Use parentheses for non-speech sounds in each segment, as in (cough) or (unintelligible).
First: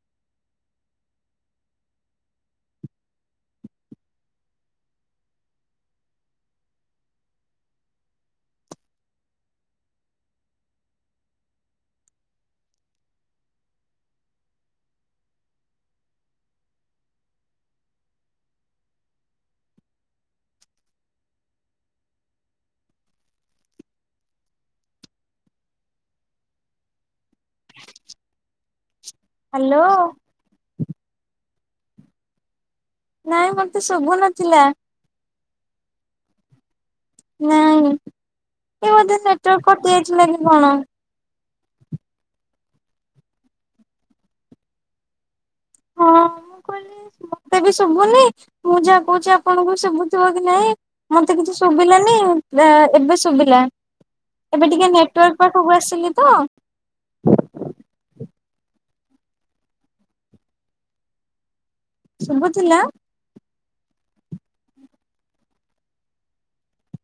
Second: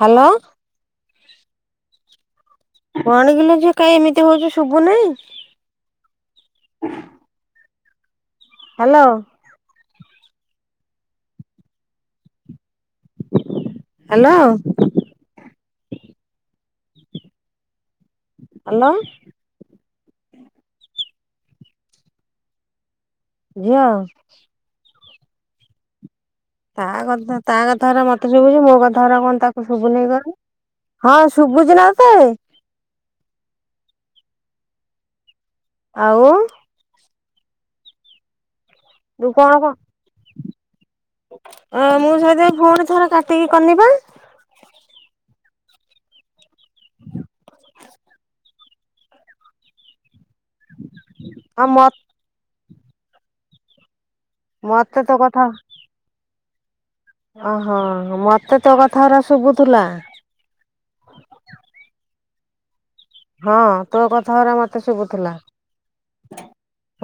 Hello. କଣଗିଲ ଯେ କାହି ଏମିତି ହଉଚ ଶୁଭୁ ନାହିଁ? (unintelligible) ହ୍ୟାଲୋ। ହ୍ୟାଲୋ। ଆଲୋ। ଝିଅ। ତା କଥା ତା କଥାର ମୋତେ ଶୁଭୁଛି। ମୋ କଥା ଉରା କଣ ତାକୁ ହ୍ୟାଲୋ ଶୁଭୁନି କଣ ନି? ହଁ, ଶୁଭୁଚି ନା ତୋତେ? ନାଇଁ ମୋତେ ଶୁଭୁ ନଥିଲା। ଆଉ? ନାଇଁ ଏ ବୋଧେ ତୁ କଣ ନେଟୱାର୍କ କଟି ଯାଇଥିଲା କି କଣ? ଓ ମୁଁ ସେଇଥିପାଇଁ ପୁଣି ଥରେ କାଟିକି କନି ପା। କହିଲେ ମୋତେ ବି ଶୁଭୁନି, ମୁଁ ଯାହା କହୁଛି ଆପଣଙ୍କୁୁ ଶୁଭୁ ଥିବ କି ନାଇଁ ମୋତେ କିଛି ଆଉ ମ ଶୁବିଲାନି, ଆ, ଏବେ ଶୁବିଲା। ଏବେ ଟିକେ ମତେ ତୋ ନେଟୱାର୍କ କଥା ପାଖକୁ ଆସିଲି ତ। ଓହୋ! ମୋତେ ତୋ କଥା ଉରା ଶୁବୁଥୁଲା। ଶୁଭୁଥିଲା। ହଁ, ତୋ କଥା ଉରା ମୋତେ ଶୁବୁଥିଲା।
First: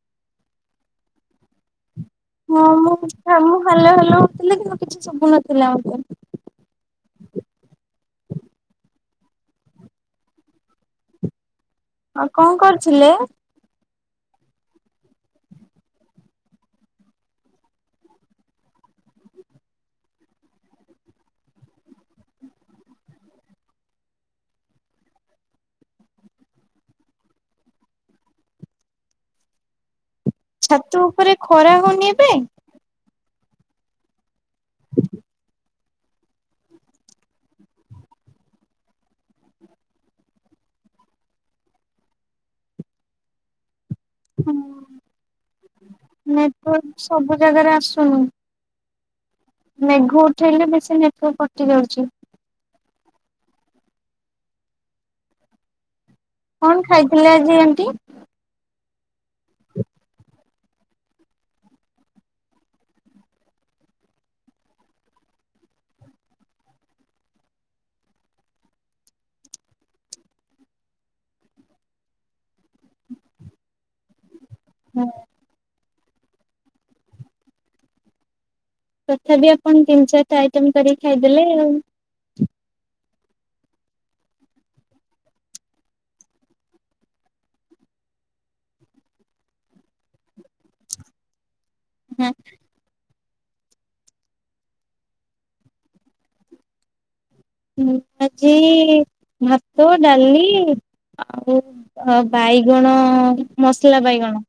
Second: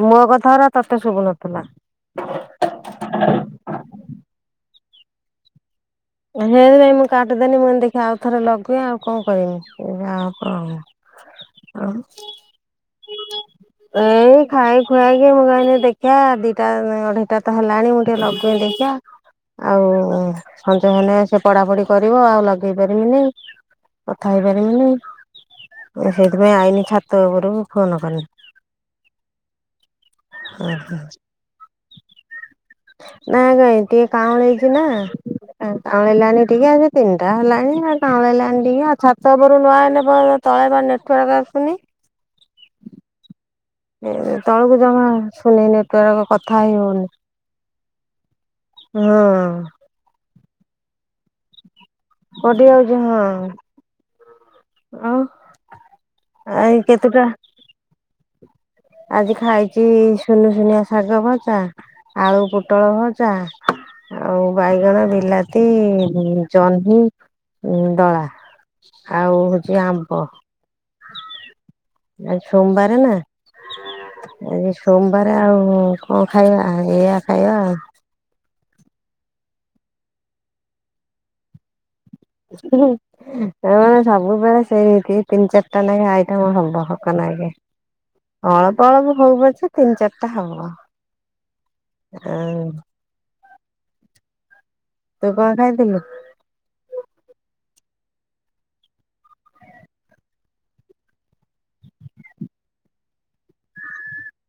ମୋ କଥା ଉରା ତୋତେ ଶୁବୁ ନଥିଲା। ହଁ, ମୁଁ ଆ, ମୁଁ ହାଲୋ ହାଲୋ ହଉଥିଲି, କିନ୍ତୁ କିଛି ଶୁଭୁନଥିଲା ମୋତେ। ହେ ସୈଇ ମୁଁ କାଟିଦେନି, ମୁଁ କହିନି ଦେଖି ଆଉଥରେ ଲଗେଇଆ ଆଉ କଣ କରିମି? ମୁଁ ଯାହା ହବ ହବ। ଆଉ। ଆଉ କଣ କରୁଥିଲେ? (unintelligible) ଏଇ ଖାଇ ଖୁଆକି ମୁଁ କହିନି ଦେଖିଆ ଦିଟା ଅଢେଇଟା ତ ହେଲାଣି ମୁଁ ଟିକେ ଲଗେଇ ଦେଖିଆ। ଆଉ ସଞ୍ଜ ହେଲେ ସେ ପଢାପଢି କରିବ ଆଉ ଲଗେଇ ପାରିମିନି। କଥା ହେଇପାରିମିନି। ଓ ସେଇଥିପାଇଁ ଆଇନି ଛାତ ଉପରକୁ ଫୋନ୍ କନି। ଛାତ ଉପରେ ଖରା ହଉନି ଏବେ? ନାଇଁ କାଇଁ ଟିକେ କାଉଁଳେଇ ଛିନା। ହଁ କାଉଁଳି ଲାଣି ଟିକେ ଆଜି ତିନିଟା ହେଲାଣି, ଆର୍ କାଉଁଳି ଲାଣି ଟିକେ ଆଉ ଛାତ ଉପରୁ ନ ଆଇନେ ପର ତଳେ ବା ନେଟୱାର୍କ ଆସୁନି। ଏ ତଳକୁ ଜମା ଆସୁନି ନେଟୱାର୍କ କଥା ହେଇ ନେଟୱାର୍କ ହଉନି। ସବୁ ଜାଗାରେ ଆସୁନି ହଁ। ମେଘ ଉଠେଇଲେ ବେଶୀ ନେଟୱାର୍କ କଟି ଯାଉଚି। କଟି ଯାଉଚି ହଁ। ଆଉ ଆଇ କଣ କେତେଟା ଖାଇଥିଲେ ଆଜି ଆଣ୍ଟି? ଆଜି ଖାଇଚି ସୁନୁ ସୁୁନିଆ ଶାଗ ଭଜା, ଆଳୁ ପୋଟଳ ଭଜା। ଆଉ ବାଇଗଣ, ବିଲାତି, ଜହ୍ନି ଉଁ, ଦଳା। ଆଉ ହଉଚି ଆମ୍ବ। ଆଜି ସୋମବାର ନା, ଆଜି ସୋମବାର ରେ ଆଉ କଣ ଖାଇବା? ଏଇଆ ଖାଇବା। ତଥାବି ଆପଣ ତିନି ଚାଟା ଆଇଟମ କରିକି ଖାଇଦେଲେ ଆଉ। ହୁଁ। ଆମର ସବୁବେଳେ ସେମିତି ତିନି ଚାଟା ନେଖେ ଆଇଟମ ହବ। ହକ ନାଗେ। ଅଳପ ଅଳପ ହଉ ପଛେ ତିନି ଚାଟା ହବ। ଏ ଆଉ ତୁ କଣ ଖାଇଥିଲୁ? ମୁଁ ଆଜି ଭାତ, ଡାଲି ଆଉ ଓ ବାଇଗଣ ମସଲା ବାଇଗଣ।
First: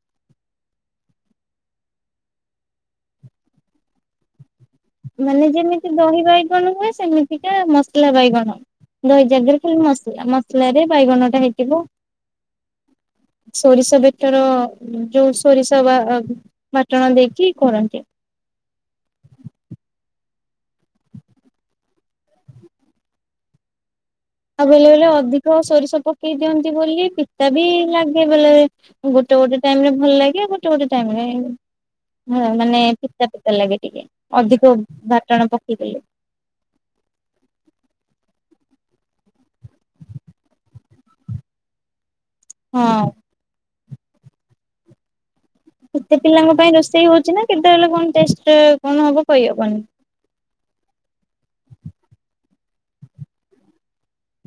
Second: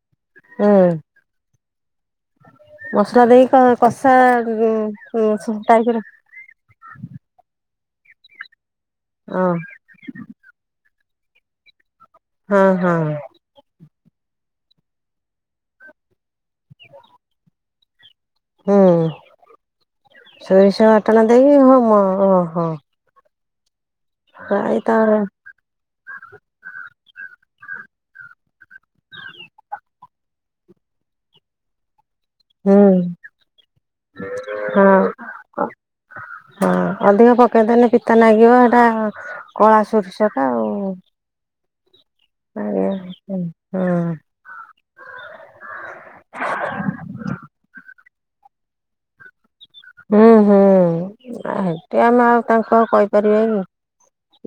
ହଁ। ମସଲା ଦେଇ କ-କଷା ଉଁ, ଉଁ, ସ-ଟାଇପ୍ ର କି ବାଇଗଣ ନୁହେଁ। ସେମିତିକା ମସଲା ବାଇଗଣ, ଦହି ହଁ ଜାଗାରେ ଖାଲି ମସଲା ମସ ସଲା ରେ ବାଇଗଣ ଟା ହେଇଥିବ। ହଁ, ହଁ। ସୋରିଷ ବେଟର ଯୋଉ ସୋରିଷ ବା ବାଟଣ ଦେଇକି କରନ୍ତି। ହୁଁ। ସୋରିଷ ଆଟଣା ଦେଇ ହଉ ମ ଓହୋ। ଆଉ ଏଇ ବେଲେ ତ ବେଲେ ଅଧିକ ସୋରିଷ ପକେଇ ଦିଅନ୍ତି ବୋଲି ପିତା ବି ଲାଗେ ବେଲେ ବେଲେ। ଗୋଟେ ଗୋଟେ ଟାଇମ୍ ରେ ଭଲ ଲାଗେ ଆଉ ଗୋଟେ ଗୋଟେ ଟାଇମ୍ ରେ ହଁ ହୁଁ ମାନେ ଫିତା ଫିତା ଲାଗେ ଟିକେ ଅଧିକ ହଁ ବାଟଣ ପକେଇଦଲେ। ହଁ ଅଧିକ ପକେଇଦେଲେ ପିତା ନାଗିବ ହେଟା କଳା ସୋରିଷଟା ଆଉ ଆଜ୍ଞା ହଁ ହୁଁ ହଁ କେତେ ପିଲାଙ୍କ ପାଇଁ ରୋଷେଇ ହଉଛି ନା କେତେବେଳେ କଣ ଟେଷ୍ଟ କଣ ହବ କହିହବନି। ହୁଁ ହୁଁ ହେଟି ଆମେ ଆଉ ତାଙ୍କ କହିପାରିବା କି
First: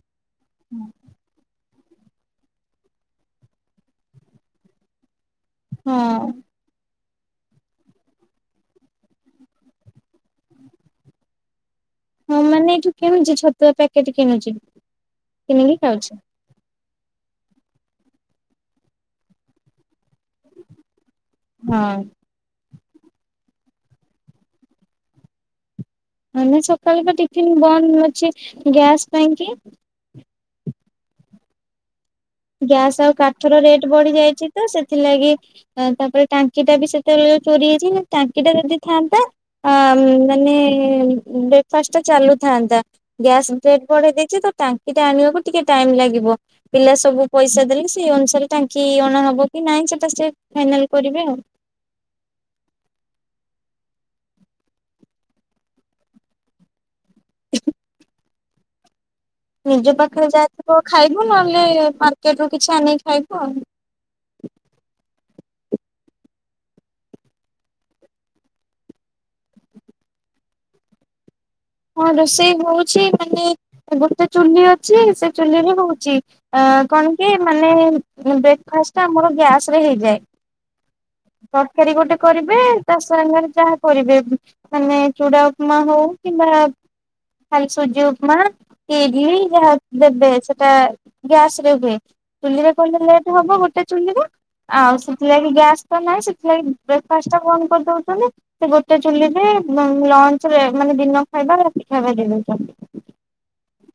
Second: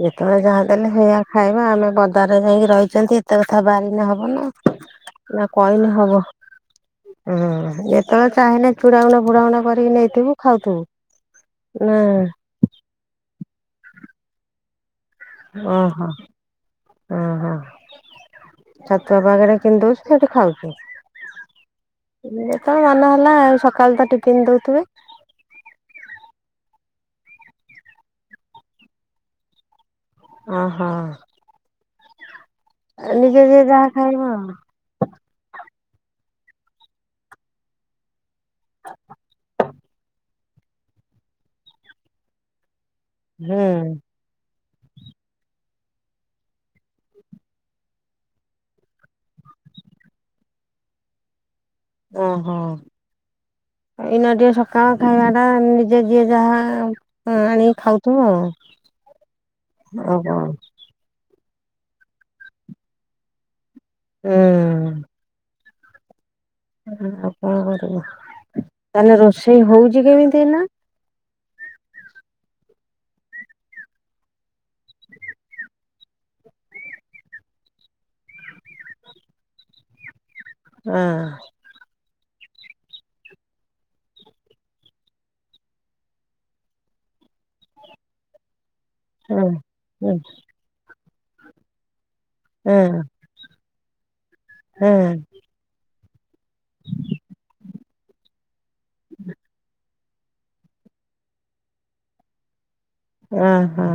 ଯେତେବେଳେ ଯାହା ଦେହଲେ ହେଇଆ ଖାଇବା ଆମେ ପଦାରେ ଯାଇକି ରହିଛନ୍ତି ଏତେ କଥା ବାରିିନେ ହବ ନା ନା କହିନେ ହବ ହଁ ହୁଁ ଯେତେବେଳେ ଚାହିେଁଲେ ଚୁଡାଉଣା ଫୁଡାଣ କରିକି ନେଇ ଥିବୁ ଖାଉଥିବୁ ନା ତ ମାନେ ଏଇଠୁ କିଣୁଛି ଛତୁଆ ପ୍ୟାକେଟ କିଣୁଛି କିଣିକି ଓହୋ ଖାଉଛି ଓହୋ ଛତୁଆ ପକେଟ୍ କିଣିଦଉଛି ସେଠି ଖାଉଛି ହଁ ଯେତେବେଳେ ମନ ହେଲା ଆଉ ସକାଳୁ ତ ଟିଫିନ୍ ଦଉଥିବେ। ମେ ସକାଳେ ତ ଟିଫିନ୍ ବନ୍ଦ ଅଛି ଗ୍ୟାସ୍ ପାଇଁ କି ଓ ହଁ ଗ୍ୟାସ୍ ଆଉ ନିଜେ କାଠର ଯିଏ ରେଟ୍ ଯାହା ବଢି଼ ଖାଇବ ଯାଇଛି ଆଉ ତ ସେଥିଲାଗି ତାପରେ ଟାଙ୍କି ଟା ବି ସେତେବେଳେ ଚୋରି ହେଇଛି ନା ଟାଙ୍କି ଟା ଯଦି ଥାଆନ୍ତା ଅ ମାନେ ବ୍ରେକ୍ଫାଷ୍ଟ ଟା ଚାଲୁଥାନ୍ତା। ଗ୍ୟାସ୍ ହୁଁ ରେଟ୍ ବଢେଇ ଦେଇଛି ତ ଟାଙ୍କି ଟା ଆଣିବାକୁ ଟିକେ ଟାଇମ ଲାଗିବ ପିଲା ସବୁ ପଇସା ଦେଲେ ସେଇ ଅନୁସାରେ ଟାଙ୍କି ଅଣାହବ କି ନାହିଁ ସେଟା ସେ ଫାଇନାଲ୍ କରିବେ ଆଉ। ଓ ହୋ ଏଇନା ଟିକେ ସକାଳ ଖାଇବା ଟା ନିଜେ ଯିଏ ଯାହା ହଁ ଆଣି ଖାଉଥିବ ଆଉ ନିଜ ଆଉ ପାଖରେ କଣ ଯାଇଥିବ ଖାଇବୁ ନହେଲେ ନାଇଁ ମାର୍କେଟ୍ ରୁ କିଛି ଆନିକି ଖାଇବୁ ଆଉ। ହୁଁ ଆଉ କଣ କରିବୁ ତାେଲେ ରୋଷେଇ ହଉଛି କେମିତି ଏଇନା? ହଁ ରୋଷେଇ ହଉଛି ମାନେ ଗୋଟେ ଚୁଲି ଅଛି ସେ ଚୁଲି ରେ ହଉଛି। ଅ କଣ କି ମାନେ ବ୍ରେକ୍ଫାଷ୍ଟ ଆମର ଗ୍ୟାସ୍ ରେ ହେଇଯାଏ। ହଁ ତରକାରୀ ଗୋଟେ କରିବେ ତା ସାଙ୍ଗରେ ଯାହା କରିବେ ମାନେ ଚୁଡ଼ା ଉପମା ହଉ କିମ୍ବା ଖଲ୍ ସୁଜି ଉପମା କି ଇଡ୍ଲି ହୁଁ। ଯାହା ହୁଁ ଦେବେ ସେଠି ଟା ଗ୍ୟାସ୍ ରେ ହୁଏ ଚୁଲିରେ କଲେ ଲେଟ୍ ହେବ ଗୋଟେ ଚୁଲିରେ ହୁଁ ଆଉ ସେଥିଲାି ଗ୍ୟାସ୍ ତ ନାଇଁ ସେଥିଲାଗି ବ୍ରେକ୍ଫାଷ୍ଟ ଟା ବନ୍ଦ କରିଦଉଛନ୍ତି ସେ ଗୋଟେ ଚୁଲିରେ ଉଁ ଲଞ୍ଚ୍ ରେ ମାନେ ଦିନ ଖାଇବା ରାତି ଖାଇବା ଦେଇଦଉଛନ୍ତି ହଁ ହଁ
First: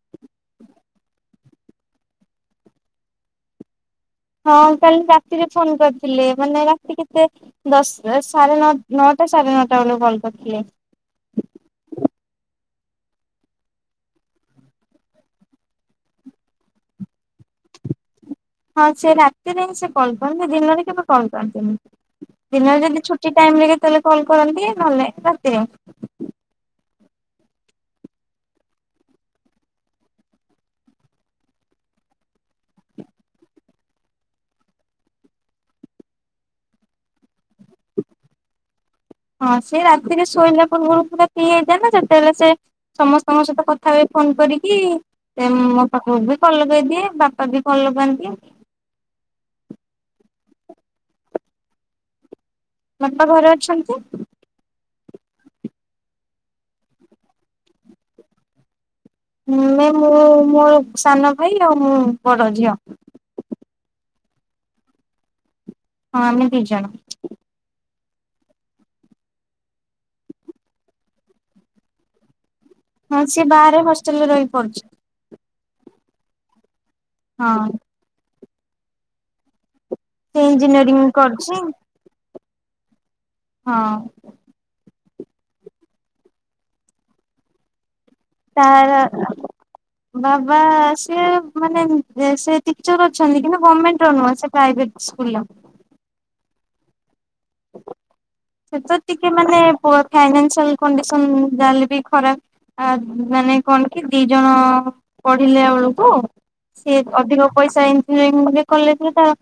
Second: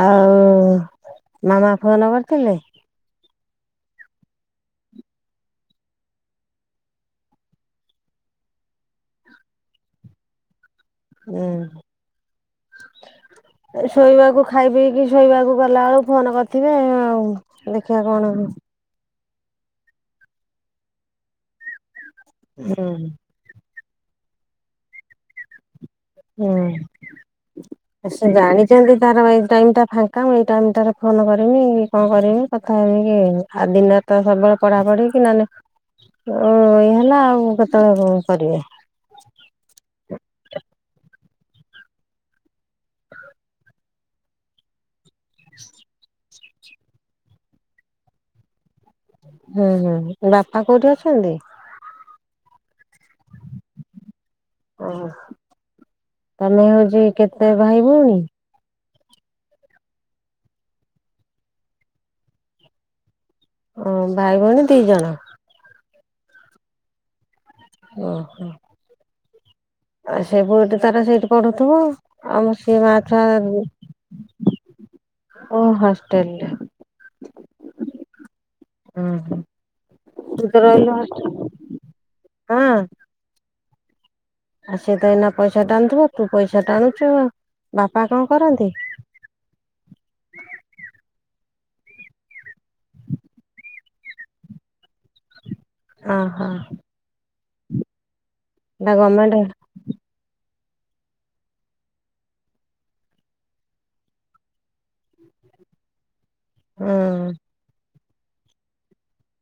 ଆଉ ମାମା ଫୋନ୍ କରିଥିଲେ। ହଁ କାଲି ରାତିରେ ଫୋନ୍ କରିଥିଲେ ମାନେ ରାତି କେତେ? ଦଶ୍ ସାଢେ ନଅ ନଅଟା ସାଢେ ନଅଟା ବେଳକୁ କଲ୍ କରିଥିଲେ। ହୁଁ ଶୋଇବାକୁ ଖାଇ ପିଇକି ଶୋଇବାକୁ ଗଲା ବେଳକୁ ଫୋନ କରିଥିବେ ଆଉ। ଦେଖିବା କଣ ହଁ ସେ ରାତିରେ ହିଁ ସେ କଲ୍ କରନ୍ତି ଦିନରେ କେବେ କଲ୍ କରନ୍ତିନି ଦିନରେ ଯଦି ଛୁଟି ଟାଇମ୍ ରେ କେତେବେଳେ କଲ୍ କରନ୍ତି ନହେଲେ ରାତିରେ। ହୁଁ। ସେ ଜାଣିଛନ୍ତି ତାର ଏଇ ଟାଇମ୍ ଟା ଫାଙ୍କା ମୁଁ ଏଇ ଟାଇମ୍ ଟାରେ ଫୋନ କରିମି କି କଣ କରିମି। କଥା ହେମିକି ଏଇନେ ଆ ଦିନରେ ତ ସବୁବେଳେ ପଢ଼ା ପଢ଼ି କି ନା ନାଇଁ। ଓ ଇଏ ହେଲା ଆଉ କେତେବେଳେ ମୁଁ କରିବି? ହଁ ସିଏ ରାତିରେ ଶୋଇଲା ପୂର୍ବରୁ ପୁରା ତିଏ ହେଇଥାଏ ନା ସେତେବେଳେ ସେ ସମସ୍ତଙ୍କ ସହିତ କଥା ହୁଏ ଫୋନ୍ କରିକି। ସେ ମୋ ପାଖକୁ ବି କଲ୍ ଲଗେଇଦିଏ ବାପା ବି କଲ୍ ଲଗାନ୍ତି। ହୁଁ ହୁଁ ବାପା କୋଉଠି ଅଛନ୍ତି? ବାପା ଘରେ ଅଛନ୍ତି। ଓ ତମେ ହୋଉଛି କେତେ ଭାଇ ଭଉଣୀ? ମାନେ ମୁଁ ମୋର ସାନ ଭାଇ ଆଉ ମୁଁ ବଡ଼ ଝିଅ। ଓ ଭାଇ ଭଉଣୀ ଦି ଜଣ। ହଁ ଆମେ ଦି ଜଣ। ଓ ହୋ। ଆ ସେ ପୁଅଟି ତାର ସେଇଠି ପଢ଼ୁଥିବା। ଆମ ସେ ମା ହଁ ଛୁଆ ସିଏ ବାହାରେ ହଷ୍ଟେଲରେ ରହି ପଡୁଛି। ଓ ହଷ୍ଟେଲ୍ ରେ। ହଁ। ଅଁ ହ ସେ ତୁ ତ ରହିଲୁ ଇଞ୍ଜିନିୟରିଂ ହଷ୍ଟେଲ୍ ହଁ? କରୁଛି ହଁ। ଆଉ ସିଏ ତ ଏଇନା ପଇସା ଟାଣୁଥିବା ତୁ ପଇସା ଟାଣୁଛୁ ଆଉ ବାପା କ ତାର ବାବା ସିଏ ମାନେ ଏ ସେ ଟିଚର ଅଛନ୍ତି କିନ୍ତୁ ଗଭର୍ଣମେଣ୍ଟ ର ନୁହଁ ସେ ପ୍ରାଇଭେଟ ସ୍କୁଲ ର। ଅଁ ହଁ। (unintelligible) ଟିକେ ମାନେ ପ ଫାଇନାସିଆଲ କଣ୍ଡିସନ ଯାହା ହେଲେ ବି ଖରାପ। ଆ ମାନେ କଣ କି ଦି ଜଣ ପଢ଼ିଲେ ଓଳୁକୁ। ହଁ ସିଏ ଅଧିକ ପଇସା ଇଜିନିୟରିଂ ରେ କଲେଜ୍ ରେ ତାର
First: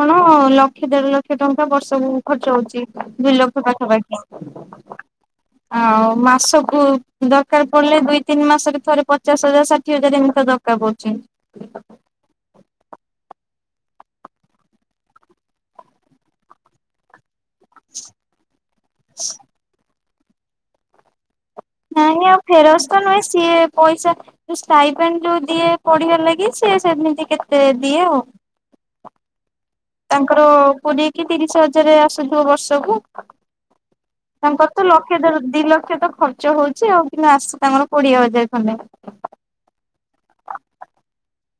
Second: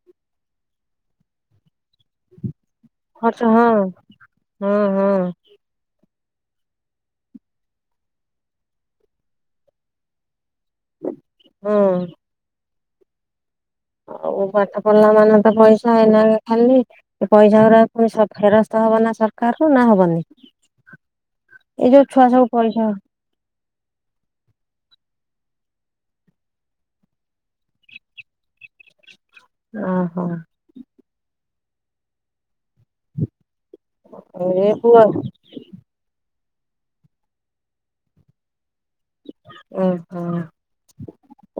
କଣ ଲକ୍ଷେ ଦେଢ଼ ଲକ୍ଷ ଟଙ୍କା ବର୍ଷକୁ ଖର୍ଚ୍ଚ ହଉଛି ଦୁଇ ଖର୍ଚ୍ଚ ଲ କ୍ଷ ହଁ ପାଖା ହଁ ପାଖି। ହଁ ଆଉ ମାସକୁ ଦରକାର ପଡ଼ିଲେ ଦୁଇ ତିନି ମାସରେ ଥରେ ପଚାଶ ହଜାର ଷାଠିଏ ହଜାର ଏମିତି ତ ଦ କାର ପଡ଼ୁଚି। ହୁଁ। ଆଉ ପାଠ ପଢ଼ିଲା ମାନେ ତ ପଇସା ଏଇନେକା ଖାଲି। ଏ ପଇସା ଗୁରାକ ପୁଣି ସର୍ ଫେରସ୍ତ ହବ ନା ସରକାର ରୁ ନା ହବନି? ଏଇ ଯୋଉ ନାଇଁ ଛୁଆ ଆଉ ସବୁ ପଇସା ଫେରସ୍ତ ନାଇଁ ସିଏ ପଇସା ଯୋଉ ଷ୍ଟାଇପେନ୍ ଯୋଉ ଦିଏ ପଢ଼ିବା ଲାଗି ସିଏ ସେମିତି କେତେ ଦିଏ ଆଉ। ଓହୋ ତାଙ୍କର କୋଡ଼ିଏ କି ତିରିଶ ହଜାରେ ଆସୁଥିବ ବର୍ଷକୁ। ତାଙ୍କର ଏ ତ ପୁଅ ଲକ୍ଷେ ଦେଢ଼ ଦି ଲକ୍ଷ ତ ଖର୍ଚ୍ଚ ହଉଛି ଆଉ କିନ୍ତୁ ଆସୁଛି ତାଙ୍କର କୋଡ଼ିଏ ହଜାର ଖଣ୍ଡେ। ଓଁ ହଁ ଓ।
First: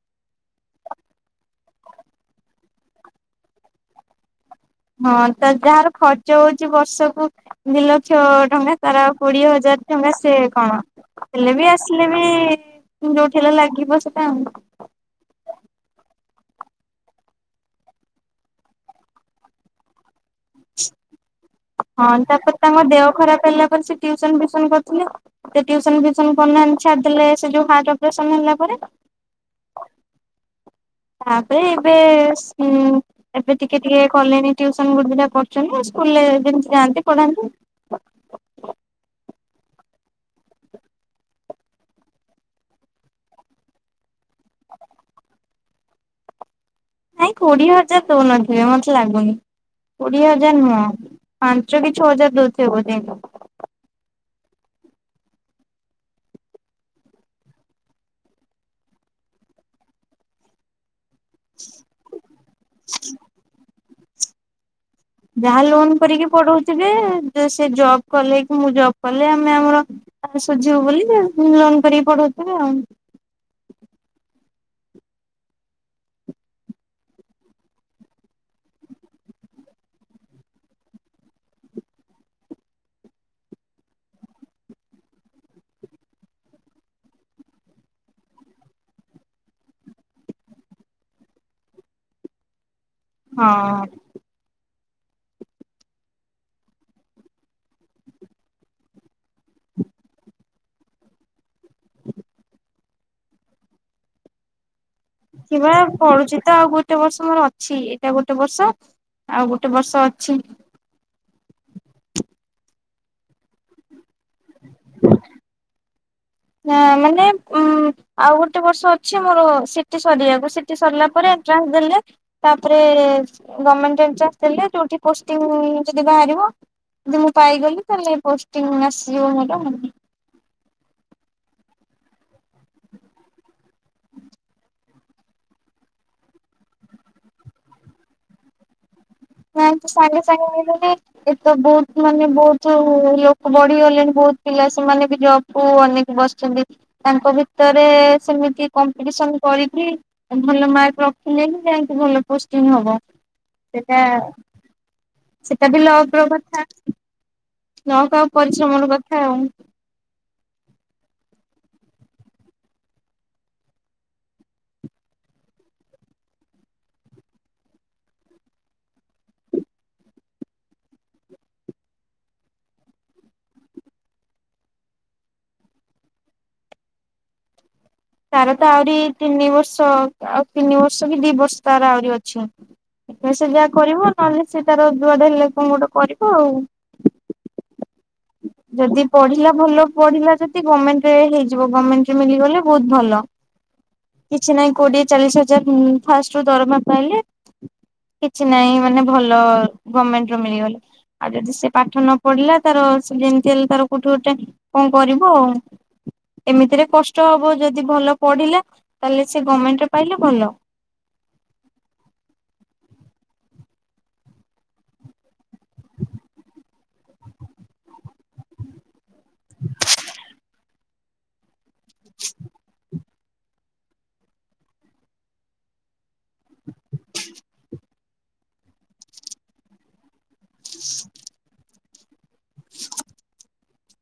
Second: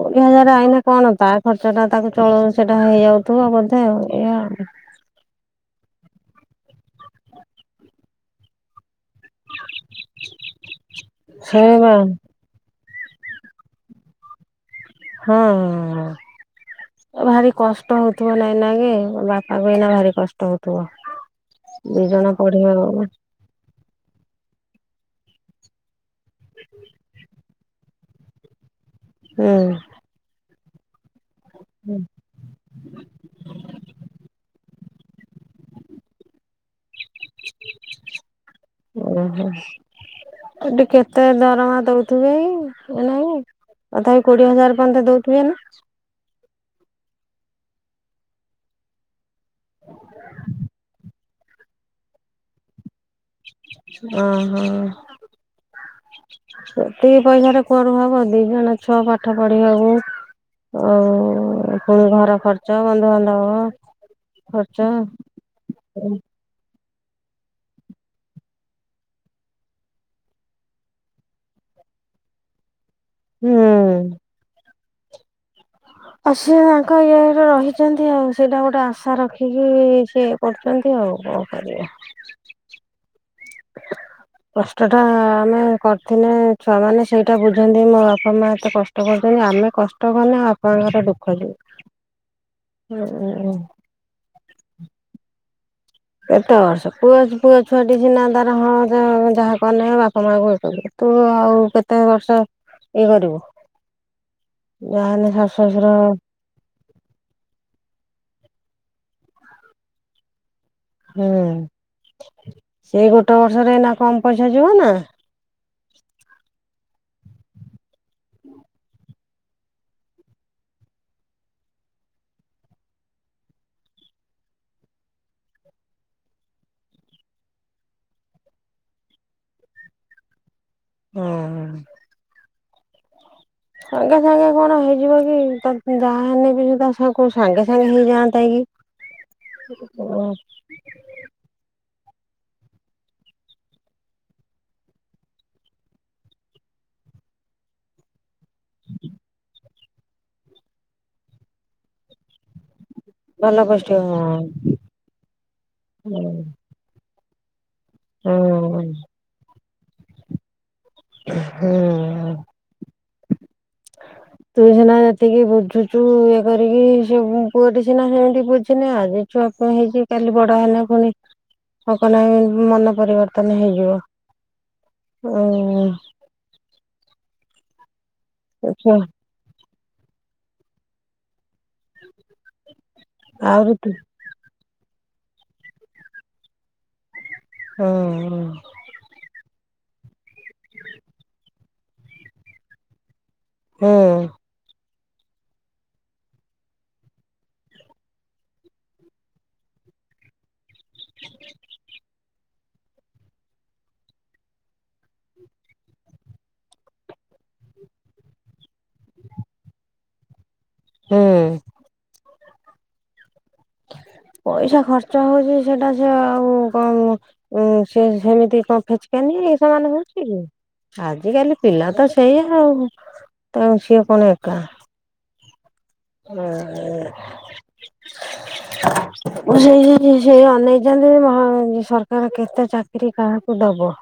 କୋଡ଼ିଏ ହଜାର ଆଇନେ କଣ ତା ଖର୍ଚ୍ଚଟା ତାକୁ ଚଳଉ ସେଇଟା ହେଇଯାଉଥିବ ବୋଧେ ଆଉ ଏଇଆ। ହଁ ତା ଯାହାର ଖର୍ଚ୍ଚ ହୋଉଛି ବର୍ଷକୁ ଦି ଲକ୍ଷ ଟଙ୍କା ତାର ଆଉ କୋଡ଼ିଏ ହଜାର ଟଙ୍କା ସେ କଣ? ହେଲେ ସେ ବି ବା ଆସିଲେ ବି ଯୋଉଠି ହେଲେ ଲାଗିବ ସେଟା ଆଉ। ହଁ। ଆ ଭାରି କଷ୍ଟ ହଉଥିବ ନାଇଁ ନାଁ କୀ ବାପାଙ୍କୁ ଏଇନା ଭାରି କଷ୍ଟ ହୋଉ ହଁ ତାପରେ ତାଙ୍କ ହୁଁ ଓହୋ ଦେହ ଖରାପ ହେଲା ପରେ ସେ ଟ୍ୟୁସନ ଫ୍ୟୁସନ କରିଥିଲେ ସେ ଟ୍ୟୁସନ ଫ୍ୟୁସନ କରୁନାହାନ୍ତି ଛାଡ଼ିଦେଲେ ସେ ଯୋଉ ହାଟ୍ ଅପରେସନ ହେଲା ପରେ। ହୁଁ। ତାପରେ ଏବେ ସୁଁ ଏବେ ଟିକେ ଟିକେ କଲେଣି ଟ୍ୟୁସ୍ ସନ୍ ଗୋଟେ ଦିଟା କରୁଛନ୍ତି ସ୍କୁଲରେ ଯେମିତି ଯାଆନ୍ତି ପଢ଼ାନ୍ତି। ଓହୋ ସେଠି କେତେ ଦରମା ଦଉଥିବେ କି (unintelligible) ତଥାବି କୋଡିଏ ହଜାର ପର୍ଯ୍ୟନ୍ତ ଦେଉଥିବେନା। ନାଇଁ କୋଡିଏ ହଜାର ଦଉନଥିବେ ମତେ ଲାଗୁନି କୋଡିଏ ହଜାର ନୁହଁ ପାଞ୍ଚ କି ଛଅ ହଜାର ଦଉଥିବେ ବୋଧେ। ଓ ହୋ ଦି ପଇସାରେ କୁଆଡୁ ହବ ଦି ଜଣ ଛୁଆ ପାଠ ପଢିବାକୁ ଆଉ ପୁଣି ଘର ଖର୍ଚ୍ଚ ବନ୍ଧୁବାନ୍ଧବ ଖର୍ଚ୍ଚ ଯାହା ଲୋନ ହୁଁ। କରିକି ପଢଉଥିବେ ସେ ଜବ୍ କଲେ କି ମୁଁ ଜବ୍ କଲେ ଆମେ ଆମର ଆ ସୁଝିବୁ ବୋଲି ଲୋନ କରିକି ପଢ଼ଉ ଥିବୁ ଆଉ ହୁଁ ଆଉ ସିଏ ତାଙ୍କ ଇଏ ଇରେ ରହିଛନ୍ତି ଆଉ ସେଇଟା ଗୋଟେ ଆଶା ରଖିକି ସେ କରୁଛନ୍ତି ଆଉ କଣ କରିବା (unintelligible) କଷ୍ଟଟା ଆମେ କରିଥିନେ ଛୁଆ ମାନେ ସେଇଟା ବୁଝନ୍ତି ମୋ ବାପା ମା ଏତେ କଷ୍ଟ ସେ କହୁଛନ୍ତି ଆମେ କଷ୍ଟକଲେ ବାପଙ୍କର ଦୁଃଖ ଯିବ। ହଁ। କେତେ ବର୍ଷ ପୁଅ ପୁଅ ଛୁଆଟି ସିନା ତାର ହଁ ଯାହା କନେ ବାପା ମାଙ୍କୁ କେ ତୁ ଆଉ କେତେ ବର୍ଷ ଇଏ କରିବୁ ଯାହାହେଲେ ଶାଶୁ ଶଶୁର କିଭଳି ପଢୁଚିତ ଆଉ ଗୋଟେ ବର୍ଷ ମୋର ଅଛି ଏଇଟା ଗୋଟେ ବର୍ଷ ଆଉ ଗୋଟେ ବର୍ଷ ଅଛି। ହୁଁ ସେଇ ଗୋଟେ ବର୍ଷରେ ଏଇନା କମ ପଇସା ଯିବ ନା ହଁ ମାନେ ଉଁ ଆଉ ଗୋଟେ ବର୍ଷ ଅଛି ମୋର ସିଟି ସରିବାକୁ ସିଟି ସରିଲା ପରେ ଏଣ୍ଟ୍ରାନ୍ସ ଦେଲେ ତାପରେ ଗମେଣ୍ଟ ଏଣ୍ଟ୍ରାନ୍ସ ଦେଲେ ଯୋଉଠି ପୋଷ୍ଟିଙ୍ଗ ଯଦି ବାହାରିବ। ଯଦି ମୁଁ ପାଇଗଲି ତାହେଲେ ପୋଷ୍ଟିଂ ଆସିଯିବ ମୋର। ହୁଁ। ସାଙ୍ଗେ ସାଙ୍ଗେ କଣ ହେଇଯିବ କି ତ ଯାହା ହେନେବି ବି ସୁଧା ସାଙ୍ଗେ ସାଙ୍ଗେ ହେଇଯାଆନ୍ତା କି ନା ତୁ ସାଙ୍ଗେ ସାଙ୍ଗେ ହେଇଗଲେ ଏତ ବହୁତ ମାନେ ବହୁତ ଲୋକ ବଢିଗଲେଣି ବହୁତ ପିଲା ସେମାନେ ବି ଜବ୍ ଓ ଅନେକ ବସିଛନ୍ତି ତାଙ୍କ ଭିତରେ ସେମିତି କମ୍ପିଟିସନ କରିକି ଭଲ ମାର୍କ ରଖିଲେ ହିଁ ଯାଇକି ଭଲ ପୋଷ୍ଟି ହବ। ଭଲ ସେଟା ପୋଷ୍ଟିଙ୍ଗ ସେଟା ବି ହେବ ନ କ ଆଉ ପରିଶ୍ରମର କଥା ଆଉ ହୁଁ ତୁ ସିନା ଯେତିକି ବୁଝୁଛୁ ଇଏ କରିକି ସେ ପୁଅଟି ସିନା ସେମିତି ବୁଝିନେ ଆଜି ଛୁଆ ପୁଣି ହେଇଛି କାଲି ବଡ ହେଲେ ପୁଣି ହ କ ନା ମନ ପରିବର୍ତ୍ତନ ହେଇଯିବ ଆଉ ତାର ତ ଆହୁରି ଉଁ ତିନି ବର୍ଷ ଆଉ ତିନି ବର୍ଷ କି ଦି ବର୍ଷ ତାର ଆହୁରି ଅଛି ସେ ଯାହା ଆହୁରି ତୁ କରିବ ନହେଲେ ସେ ତାର ଯୁଆଡେ ହେଲେ କଣ ଗୋଟେ କରିବ ଆଉ ହୁଁ ହୁଁ। ଯଦି ପଢିଲା ଭଲ ପଢିଲା ଯଦି ଗଭର୍ଣ୍ଣମେଣ୍ଟରେ ହେଇଯିବ ଗଭର୍ଣ୍ଣମେଣ୍ଟ ରେ ମିଲିଗଲେ ବହୁତ ଭଲ ହୁଁ। କିଛି ନାହିଁ କୋଡିଏ ଚାଳିଶ ହଜାର ଫାଷ୍ଟ ରୁ ଦରମା ପାଇଲେ କିଛି ନାହିଁ ମାନେ ଭଲ ଗଭମେଣ୍ଟର ମିଳିଗଲେ ଆଉ ଯଦି ସେ ପାଠ ନ ପଢିଲା ତାର ସେ ଯେମିତି ହେଲେ ତାର କୋଠି ଗୋଟେ କଣ କରିବୁ ଆଉ। ଏମିତିରେ କଷ୍ଟ ହବ ଯଦି ଭଲ ପଢିଲା ତାହେଲେ ସେ ଗଭର୍ଣମେଣ୍ଟରେ ପାଇଲେ ଭଲ। ହୁଁ। ପଇସା ଖର୍ଚ୍ଚ ହଉଛି ସେଟା ସେ ଆଉ କଣ ସେ ସେମିତି କଣ ଫେଚକାନି ସେମାନେ ହେଛି ଆଜିକାଲି ପିଲା ତ ସେଇଆ ଆଉ ତା ସିଏ କଣ ଏକା। ହ, (unintelligible) ସେ ଯୋଉ ଅନେଇଛନ୍ତି ମହ ସରକାର କେତେ ଚାକିରି କାହାକୁ ଦବ?